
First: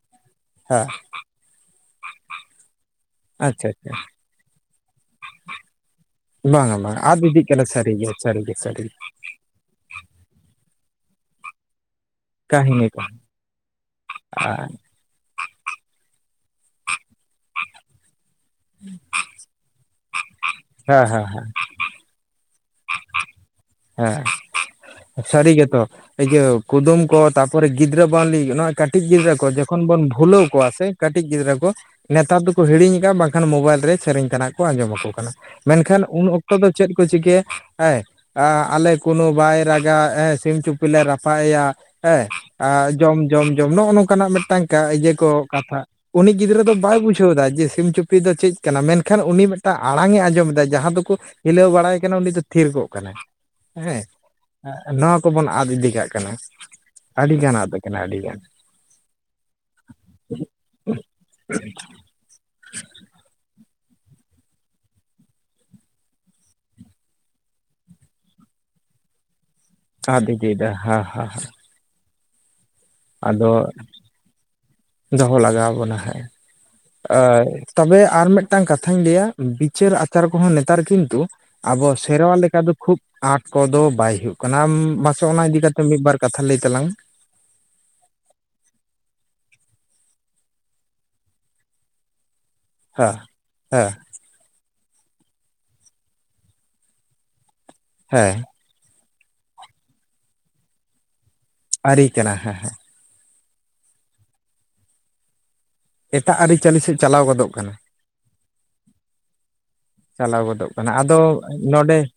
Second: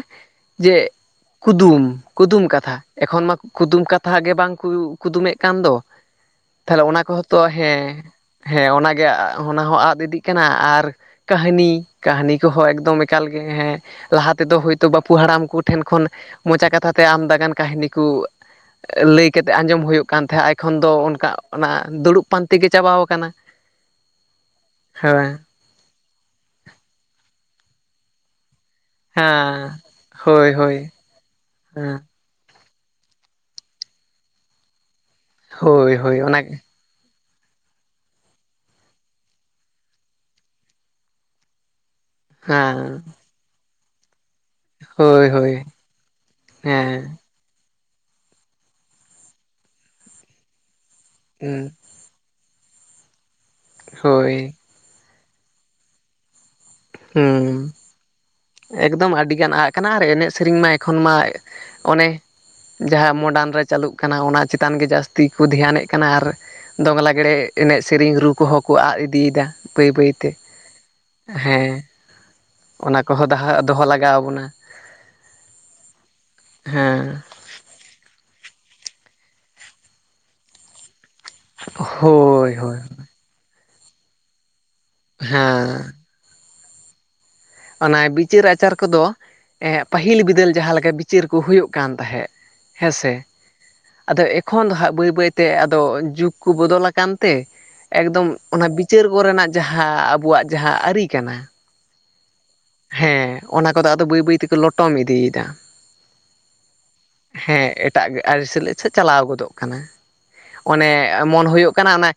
ᱦᱟᱸ ᱾ ᱠᱩᱫᱩᱢ ᱠᱩᱫᱩᱢ ᱠᱟᱛᱷᱟ, ᱮᱠᱷᱚᱱ ᱢᱟ ᱟᱪᱪᱷᱟ ᱠᱩᱫᱩᱢ ᱟᱪᱪᱷᱟ ᱠᱟᱛᱷᱟ ᱜᱮ ᱵᱟᱝ ᱠᱚ ᱠᱩᱫᱩᱢᱮᱜ ᱠᱟᱱ ᱫᱚ ᱾ ᱵᱟᱝᱟ ᱛᱟᱦᱞᱮ ᱚᱱᱟ ᱵᱟᱝᱟ ᱟᱫ ᱠᱚᱦᱚᱸ ᱛᱚ ᱤᱫᱤᱜ ᱠᱟᱱᱟ ᱦᱮᱸ ᱥᱟᱹᱨᱤᱜᱮ ᱥᱟᱹᱨᱤᱜᱮ ᱦᱮᱸ ᱥᱟᱹᱨᱤᱜᱮ ᱚᱱᱟᱜᱮ ᱚᱱᱟ ᱦᱚᱸ ᱟᱫ ᱤᱫᱤᱜ ᱠᱟᱱᱟ ᱟᱨ ᱠᱟᱹᱦᱱᱤ ᱠᱟᱹᱦᱱᱤ ᱠᱚᱦᱚᱸ ᱮᱠᱫᱚᱢ ᱮᱠᱟᱞ ᱜᱮ ᱦᱮᱸ ᱞᱟᱦᱟ ᱛᱮᱫᱚ ᱦᱮᱸ ᱦᱚᱭᱛᱳ ᱵᱟᱯᱩ ᱦᱟᱲᱟᱢ ᱠᱚ ᱴᱷᱮᱱ ᱠᱷᱚᱱ ᱢᱚᱪᱟ ᱠᱟᱛᱷᱟ ᱛᱮ ᱟᱢᱫᱟᱜᱟᱱ ᱠᱟᱹᱦᱱᱤ ᱠᱚ [inaudible] ᱞᱟᱹᱭ ᱠᱟᱛᱮ ᱟᱸᱡᱚᱢ ᱦᱩᱭᱩᱜ ᱠᱟᱱ ᱛᱟᱦᱮᱸᱫ, ᱮᱠᱷᱚᱱ ᱫᱚ ᱦᱮᱸ ᱦᱮᱸ ᱚᱱᱠᱟ ᱚᱱᱟ ᱫᱩᱲᱩᱵ ᱯᱟᱱᱛᱮ ᱜᱮ ᱪᱟᱵᱟᱣ ᱠᱟᱱᱟ ᱾ ᱦᱮᱸ ᱥᱟᱹᱨᱤ ᱜᱮᱛᱚ ᱤᱭᱟᱹ ᱠᱩᱫᱩᱢ ᱠᱚ ᱛᱟᱨᱯᱚᱨᱮ ᱜᱤᱫᱽᱨᱟᱹ ᱵᱟᱹᱣᱞᱤ ᱞᱟᱹᱜᱤᱫ ᱱᱚᱣᱟ ᱠᱟᱹᱴᱤᱡ ᱜᱤᱫᱽᱨᱟᱹ ᱠᱚ ᱦᱮᱸ ᱡᱚᱠᱷᱚᱱ ᱵᱚᱱ ᱵᱷᱩᱞᱟᱹᱣ ᱦᱳᱭ ᱠᱚᱣᱟ ᱦᱳᱭ ᱥᱮ ᱠᱟᱹᱴᱤᱡ ᱜᱤᱫᱽᱨᱟᱹ ᱠᱚ ᱦᱮᱸ ᱱᱮᱛ ᱛᱟᱨ ᱫᱚᱠᱚ ᱦᱤᱲᱤᱧ ᱮᱫᱟ ᱵᱟᱝᱠᱷᱟᱱ ᱢᱳᱵᱟᱭᱤᱞ ᱨᱮ ᱥᱮᱨᱮᱧ ᱛᱮᱱᱟᱜ ᱠᱚ ᱟᱸᱡᱚᱢ ᱟᱠᱚ ᱠᱟᱱᱟ, ᱦᱳᱭ ᱢᱮᱱᱠᱷᱟᱱ ᱦᱳᱭ ᱩᱱ ᱚᱱᱟᱜᱮ ᱚᱠᱛᱚ ᱫᱚ ᱪᱮᱫ ᱠᱚ ᱪᱤᱠᱟᱹᱭᱟ ᱦᱮᱸ ᱮ ᱟᱞᱮ ᱠᱩᱱᱩ ᱵᱟᱭ ᱨᱟᱜᱟ ᱥᱤᱢ ᱪᱩᱯᱤ ᱞᱮ ᱨᱟᱯᱟᱜ ᱟᱭᱟ ᱦᱮᱸ ᱦᱮᱸ ᱡᱚᱢ ᱡᱚᱢ ᱡᱚᱢ ᱱᱚᱜ-ᱚ ᱱᱚᱝᱠᱟᱱᱟᱜ ᱢᱤᱫᱴᱟᱝ ᱤᱭᱟᱹ ᱦᱳᱭ ᱠᱚ ᱦᱳᱭ ᱠᱟᱛᱷᱟ ᱩᱱᱤ ᱜᱤᱫᱽᱨᱟᱹ ᱫᱚ ᱵᱟᱭ ᱦᱮᱸ ᱵᱩᱡᱷᱟᱹᱣ ᱮᱫᱟ ᱡᱮ, ᱥᱤᱢ ᱪᱩᱯ ᱪᱩᱯᱤ ᱫᱚ ᱪᱮᱫ ᱠᱟᱱᱟ ᱢᱮᱱᱠᱷᱟᱱ ᱩᱱᱤ ᱢᱤᱫᱴᱟᱝ ᱟᱲᱟᱝ ᱮ ᱟᱸᱡᱚᱢ ᱮᱫᱟ ᱡᱟᱦᱟᱸ ᱫᱚᱠᱚ ᱦᱤᱞᱟᱹᱣ ᱵᱟᱲᱟᱭ ᱠᱟᱱᱟ ᱩᱱᱤ ᱫᱚ ᱛᱷᱤᱨ ᱠᱚᱜ ᱠᱟᱱᱟ ᱾ ᱦᱮᱸ ᱦᱳᱭ ᱱᱚᱣᱟ ᱠᱚᱵᱚᱱ ᱟᱫ ᱤᱫᱤ ᱠᱟᱜ ᱠᱟᱱᱟ ᱾ ᱟᱹᱰᱤᱜᱟᱱ ᱟᱫ ᱦᱩᱸ ᱠᱟᱱᱟ ᱟᱹᱰᱤ ᱮᱠᱫᱚᱢ ᱟᱹᱰᱤᱜᱟᱱ ᱟᱫ ᱟᱠᱟᱱᱟ ᱟᱨ ᱮᱱᱮᱡ ᱥᱮᱨᱮᱧ ᱢᱟ ᱮᱠᱷᱚᱱ ᱢᱟ ᱚᱱᱮ ᱡᱟᱦᱟᱸ ᱢᱚᱰᱟᱨᱱ ᱨᱮ ᱪᱟᱹᱞᱩᱜ ᱠᱟᱱᱟ ᱚᱱᱟ ᱪᱮᱛᱟᱱ ᱜᱮ ᱡᱟᱹᱥᱛᱤ ᱠᱚ ᱫᱷᱮᱭᱟᱱᱮᱫ ᱠᱟᱱᱟ ᱟᱨ ᱫᱚᱝ ᱞᱟᱜᱽᱲᱮ ᱮᱱᱮᱡ ᱥᱮᱨᱮᱧ ᱨᱩ ᱠᱚᱦᱚᱸ ᱠᱚ ᱟᱫ ᱤᱫᱤᱭᱮᱫᱟ ᱵᱟᱹᱭ ᱟᱫ ᱵᱟᱹᱭᱛᱮ ᱤᱫᱤᱭᱮᱫᱟ ᱾ ᱦᱮᱸ [inaudible] ᱦᱮᱸ ᱚᱱᱟ ᱠᱚᱦᱚᱸ ᱫᱟᱦᱚ ᱟᱫᱚ ᱫᱚᱦᱚ ᱞᱟᱜᱟᱣ ᱟᱵᱚᱱᱟ ᱾ ᱫᱚᱦᱚ ᱞᱟᱜᱟᱣ ᱟᱵᱚᱱᱟ ᱦᱮᱸ ᱦᱮᱸ ᱾ [inaudible] ᱟᱨ ᱛᱚᱵᱮ ᱟᱨ ᱢᱤᱫᱴᱟᱝ ᱠᱟᱛᱷᱟᱧ ᱞᱟᱹᱭᱟ ᱵᱤᱪᱟᱹᱨ ᱟᱪᱟᱨ ᱠᱚᱦᱚᱸ ᱱᱮᱛᱟᱨ ᱠᱤᱱᱛᱩ ᱟᱵᱚ ᱥᱮᱨᱣᱟ ᱦᱳᱭ ᱞᱮᱠᱟ ᱫᱚ ᱦᱳᱭ ᱠᱷᱩᱵ ᱟᱸᱴ ᱠᱚᱫᱚ ᱵᱟᱭ ᱦᱩᱭᱩᱜ ᱠᱟᱱᱟ ᱢᱟᱥᱮ ᱚᱱᱟ ᱤᱫᱤᱠᱟ ᱦᱮᱸ ᱠᱟᱛᱮᱫ ᱢᱤᱫ-ᱵᱟᱨ ᱠᱟᱛᱷᱟ ᱞᱟᱹᱭ ᱛᱟᱞᱟᱝ ᱢᱮ᱾ ᱚᱱᱟ ᱵᱤᱪᱟᱹᱨ ᱟᱪᱟᱨ ᱠᱚᱫᱚ ᱮ ᱯᱟᱹᱦᱤᱞ ᱵᱤᱫᱟᱹᱞ ᱡᱟᱦᱟᱸ ᱞᱮᱠᱟ ᱵᱤᱪᱟᱹᱨ ᱠᱚ ᱦᱩᱭᱩᱜ ᱠᱟᱱ ᱛᱟᱦᱮᱸᱫ᱾ ᱦᱮᱸ ᱢᱮ ᱥᱮ ᱦᱮᱸ ᱦᱮᱸ ᱟᱫᱚ ᱮᱠᱷᱚᱱ ᱫᱚ ᱦᱟᱸᱜ ᱵᱟᱹᱭ ᱵᱟᱹᱭᱛᱮ ᱟᱫᱚ ᱡᱩᱜ ᱠᱚ ᱵᱚᱫᱚᱞ ᱟᱠᱟᱱ ᱛᱮ ᱮᱠᱫᱚᱢ ᱦᱮᱸ ᱚᱱᱟ ᱵᱤᱪ ᱪᱟᱹᱨ ᱠᱚᱨᱮᱱᱟᱜ ᱡᱟᱦᱟᱸ ᱟᱵᱚᱣᱟᱜ ᱡᱟᱦᱟᱸ ᱟᱹᱨᱤ ᱠᱟᱱᱟ᱾ ᱟᱹᱨᱤ ᱠᱟᱱᱟ ᱦᱮᱸ ᱦᱮᱸ᱾ ᱦᱮᱸ ᱚᱱᱟ ᱠᱚᱫᱚ ᱟᱫᱚ ᱵᱟᱹᱭ ᱵᱟᱹᱭ ᱛᱮᱠᱚ ᱞᱚᱴᱚᱢ ᱤᱫᱤᱭᱮᱫᱟ᱾ ᱮᱴᱟᱜ ᱟᱹᱨᱤᱪᱟᱹᱞᱤ ᱥᱮᱫ ᱪᱟᱞᱟᱣ ᱜᱚᱫᱚᱜ ᱦᱮᱸ ᱠᱟᱱᱟ᱾ ᱮᱴᱟᱜ ᱟᱹᱨᱤᱪᱟᱹᱞᱤ ᱥᱮᱫ ᱪᱟᱞᱟᱣ ᱜᱚᱫᱚᱜ ᱠᱟᱱᱟ ᱪᱟᱞᱟᱣ ᱜᱚᱫᱚᱜ ᱚᱱᱮ ᱠᱟᱱᱟ ᱟᱫᱚ ᱢᱚᱱ ᱦᱩᱭᱩᱜ ᱠᱟᱱᱟ ᱱᱚᱰᱮ ᱚᱱᱟ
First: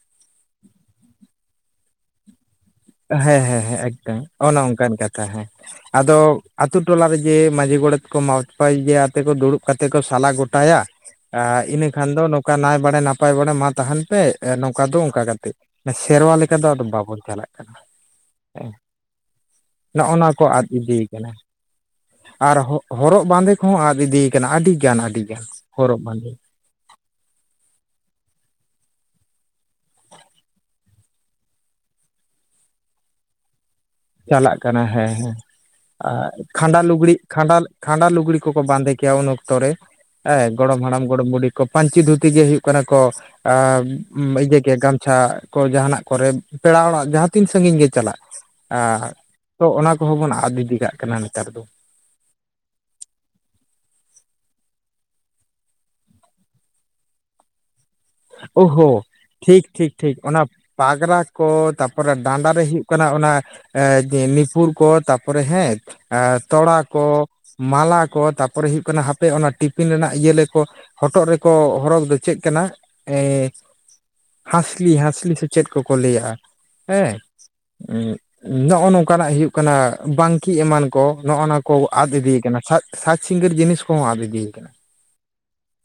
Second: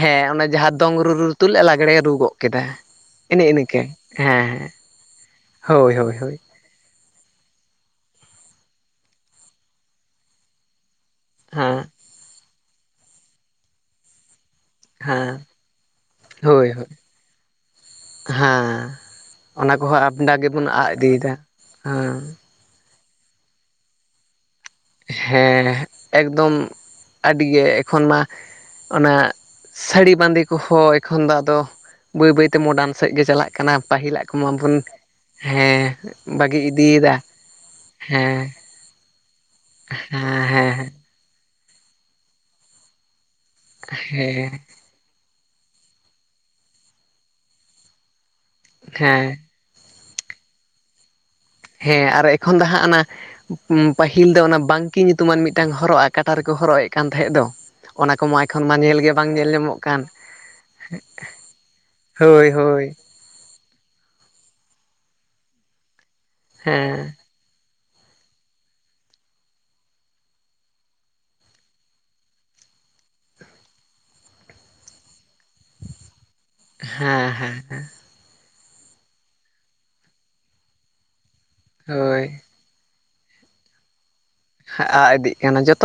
ᱦᱮᱸ ᱚᱱᱟ ᱡᱟᱦᱟᱸ ᱫᱚᱝ ᱨᱩ ᱨᱩ ᱛᱩᱞᱩᱡ ᱞᱟᱜᱽᱲᱮ ᱨᱩ ᱜᱚᱫ ᱠᱮᱫᱟ᱾ ᱦᱮᱸ ᱮᱱᱮ ᱦᱮᱸ ᱤᱱᱟᱹᱠᱟ ᱦᱮᱸ ᱮᱠᱫᱚᱢ ᱦᱮᱸ ᱚᱱᱮ ᱦᱮᱸ ᱚᱱᱠᱟᱱ ᱠᱟᱛᱷᱟ ᱦᱮᱸ ᱦᱳᱭ ᱦᱳᱭ ᱟᱫᱚ ᱦᱳᱭ ᱟᱛᱳ ᱴᱚᱞᱟ ᱨᱮ ᱡᱮ ᱢᱟᱹᱡᱷᱤ ᱜᱚᱲᱮᱛ ᱠᱚ ᱱᱟᱯᱟᱭ ᱡᱮ ᱟᱛᱮ ᱠᱚ ᱫᱩᱲᱩᱵ ᱠᱟᱛᱮᱫ ᱠᱚ ᱥᱟᱞᱟ ᱜᱚᱴᱟᱭᱟ᱾ ᱦᱮᱸ ᱤᱱᱟᱹ ᱠᱷᱟᱱ ᱫᱚ ᱱᱚᱝᱠᱟ ᱱᱟᱭ ᱵᱟᱲᱮ ᱱᱟᱯᱟᱭ ᱵᱟᱲᱮ ᱢᱟ ᱛᱟᱦᱮᱱ ᱯᱮ᱾ ᱱᱚᱝᱠᱟ ᱫᱚ ᱚᱱᱠᱟ ᱦᱮᱸ ᱠᱟᱛᱮᱜ ᱥᱮᱨᱣᱟ ᱞᱮᱠᱟ ᱫᱚ ᱦᱳᱭ ᱟᱫᱚ ᱦᱳᱭ ᱵᱟᱵᱚᱱ ᱪᱟᱞᱟᱜ᱾ ᱠᱟᱱᱟ ᱦᱮᱸ ᱚᱱᱟ ᱠᱚᱦᱚᱸ ᱱᱚᱜᱼᱚ ᱟᱯᱱᱟ ᱱᱚᱣᱟ ᱠᱚ ᱜᱮᱵᱚᱱ ᱟᱫ ᱤᱫᱤ ᱠᱟᱱᱟ ᱤᱫᱤᱭᱮᱫᱟ ᱦᱮᱸ᱾ ᱟᱨ ᱦᱚᱨᱚᱜ ᱵᱟᱸᱫᱮ ᱠᱚᱦᱚᱸ ᱟᱫ ᱤᱫᱤᱭ ᱠᱟᱱᱟ ᱟᱹᱰᱤ᱾ ᱜᱟᱱ ᱟᱹᱰᱤ ᱜᱟᱱ ᱦᱮᱸ ᱦᱚᱨᱚᱜ ᱵᱟᱸᱫᱮ ᱮᱠᱫᱚᱢ ᱟᱹᱰᱤᱜᱮ ᱮᱠᱷᱚᱱ ᱢᱟ ᱚᱱᱟ ᱥᱟᱹᱲᱤ ᱵᱟᱸᱫᱮ ᱠᱚᱦᱚᱸ ᱮᱠᱷᱚᱱ ᱫᱚ ᱟᱫᱚ ᱵᱟᱹᱭ ᱵᱟᱹᱭᱛᱮ ᱢᱳᱰᱟᱨᱱ ᱥᱮᱫ ᱜᱮ ᱪᱟᱞᱟᱜ ᱠᱟᱱᱟ ᱯᱟᱹᱦᱤᱞᱟᱜ ᱠᱚᱢᱟ ᱪᱟᱞᱟᱜ ᱵᱚᱱ ᱠᱟᱱᱟ ᱦᱮᱸ ᱦᱮᱸ᱾ ᱦᱮᱸ ᱵᱟᱹᱜᱤ ᱠᱷᱟᱸᱰᱟ ᱤᱫᱤᱭᱮᱫᱟ᱾ ᱞᱩᱜᱽᱲᱤᱡ ᱠᱷᱟᱸᱰᱟ ᱠᱷᱟᱸᱰᱟ ᱞᱩᱜᱽᱲᱤ ᱦᱮᱸ ᱠᱚᱠᱚ ᱵᱟᱸᱫᱮᱭᱟ ᱩᱱ ᱚᱠᱛᱚ ᱨᱮ ᱦᱮᱸ ᱜᱚᱲᱚᱢ ᱦᱟᱲᱟᱢ ᱜᱚᱲᱚᱢ ᱵᱩᱰᱷᱤ ᱠᱚ ᱯᱟᱹᱧᱪᱤ ᱫᱷᱩᱛᱤ ᱜᱮ ᱦᱩᱭᱩᱜ ᱠᱟᱱᱟ ᱠᱚ᱾ ᱟᱨ ᱦᱮᱸ [unintelligible] ᱠᱚ ᱜᱟᱢᱪᱷᱟ ᱠᱚ ᱡᱟᱦᱟᱱᱟᱜ ᱠᱚᱨᱮ ᱯᱮᱲᱟ ᱚᱲᱟᱜ ᱡᱟᱦᱟᱸ ᱛᱤᱱ ᱥᱟᱺᱜᱤᱧ ᱜᱮ ᱪᱟᱞᱟᱜ᱾ ᱟᱨ ᱦᱮᱸ ᱛᱚ ᱚᱱᱟ ᱠᱚᱦᱚᱸ ᱵᱚᱱ ᱟᱫ ᱤᱫᱤ ᱠᱟᱜ ᱠᱟᱱᱟ ᱱᱮᱛᱟᱨ ᱫᱚ᱾ ᱦᱮᱸ ᱟᱨ ᱮᱠᱷᱚᱱ ᱫᱚ ᱦᱟᱸᱜ ᱚᱱᱟ ᱯᱟᱹᱦᱤᱞ ᱫᱚ ᱚᱱᱟ ᱵᱟᱝᱠᱤ ᱧᱩᱛᱩᱢᱟᱱ ᱢᱤᱫᱴᱟᱝ ᱦᱚᱨᱚᱜᱼᱟ ᱠᱟᱴᱟ ᱨᱮᱠᱚ ᱦᱚᱨᱚᱜ ᱮᱫ ᱠᱟᱱ ᱛᱟᱦᱮᱸᱫ ᱫᱚ᱾ ᱚᱱᱟ ᱠᱚᱢᱟ ᱮᱠᱷᱚᱱ ᱢᱟ ᱚᱦᱳ ᱧᱮᱞ ᱜᱮ ᱵᱟᱝ ᱧᱮᱞ ᱴᱷᱤᱠ ᱧᱟᱢᱚᱜ ᱴᱷᱤᱠ ᱠᱟᱱ ᱴᱷᱤᱠ ᱚᱱᱟ ᱯᱟᱜᱽᱨᱟ ᱠᱚ ᱛᱟᱯᱚᱨ ᱛᱟᱨᱯᱚᱨᱮ ᱦᱳᱭ ᱰᱟᱸᱰᱟ ᱨᱮ ᱦᱳᱭ ᱦᱩᱭᱩᱜ ᱠᱟᱱᱟ ᱚᱱᱟ ᱮ ᱡᱮ ᱱᱤᱯᱷᱯᱩᱨ ᱠᱚ ᱛᱟᱯᱚᱨᱮ ᱦᱮᱸ ᱛᱚᱲᱟ ᱦᱮᱸ ᱠᱚ᱾ ᱢᱟᱞᱟ ᱠᱚ ᱛᱟᱯᱚᱨᱮ ᱦᱩᱭᱩᱜ ᱠᱟᱱᱟ ᱦᱟᱯᱮ ᱚᱱᱟ ᱴᱤᱯᱤᱱ ᱨᱮᱱᱟᱜ ᱤᱭᱟᱹ ᱞᱮ ᱠᱚ ᱦᱚᱴᱚᱜ ᱨᱮᱠᱚ ᱦᱚᱨᱚᱜ ᱫᱚ ᱪᱮᱫ ᱠᱟᱱᱟ? ᱮ ᱦᱟᱥᱞᱤ ᱦᱟᱥᱞᱤ ᱥᱮᱪᱮᱫ ᱠᱚᱠᱚ ᱞᱟᱹᱭᱮ-ᱟ᱾ ᱦᱮᱸ ᱦᱩ ᱱᱚᱜ-ᱚ ᱱᱚᱝᱠᱟᱱᱟᱜ ᱦᱩᱭᱩᱜ ᱠᱟᱱᱟ ᱵᱟᱝᱠᱤ ᱮᱢᱟᱱ ᱠᱚ ᱱᱚᱜᱚ ᱱᱟ ᱠᱚ ᱟᱫ ᱦᱳᱭ ᱤᱫᱤᱭ ᱠᱟᱱᱟ ᱥᱟᱡᱽ ᱥᱤᱝᱜᱟᱹᱨ ᱡᱤᱱᱤᱥ ᱠᱚᱦᱚᱸ ᱟᱫ ᱤᱫᱤᱭ ᱠᱟᱱᱟ᱾ ᱟᱜ ᱤᱫᱤᱜ ᱠᱟᱱᱟ ᱡᱚᱛᱚ ᱜᱮ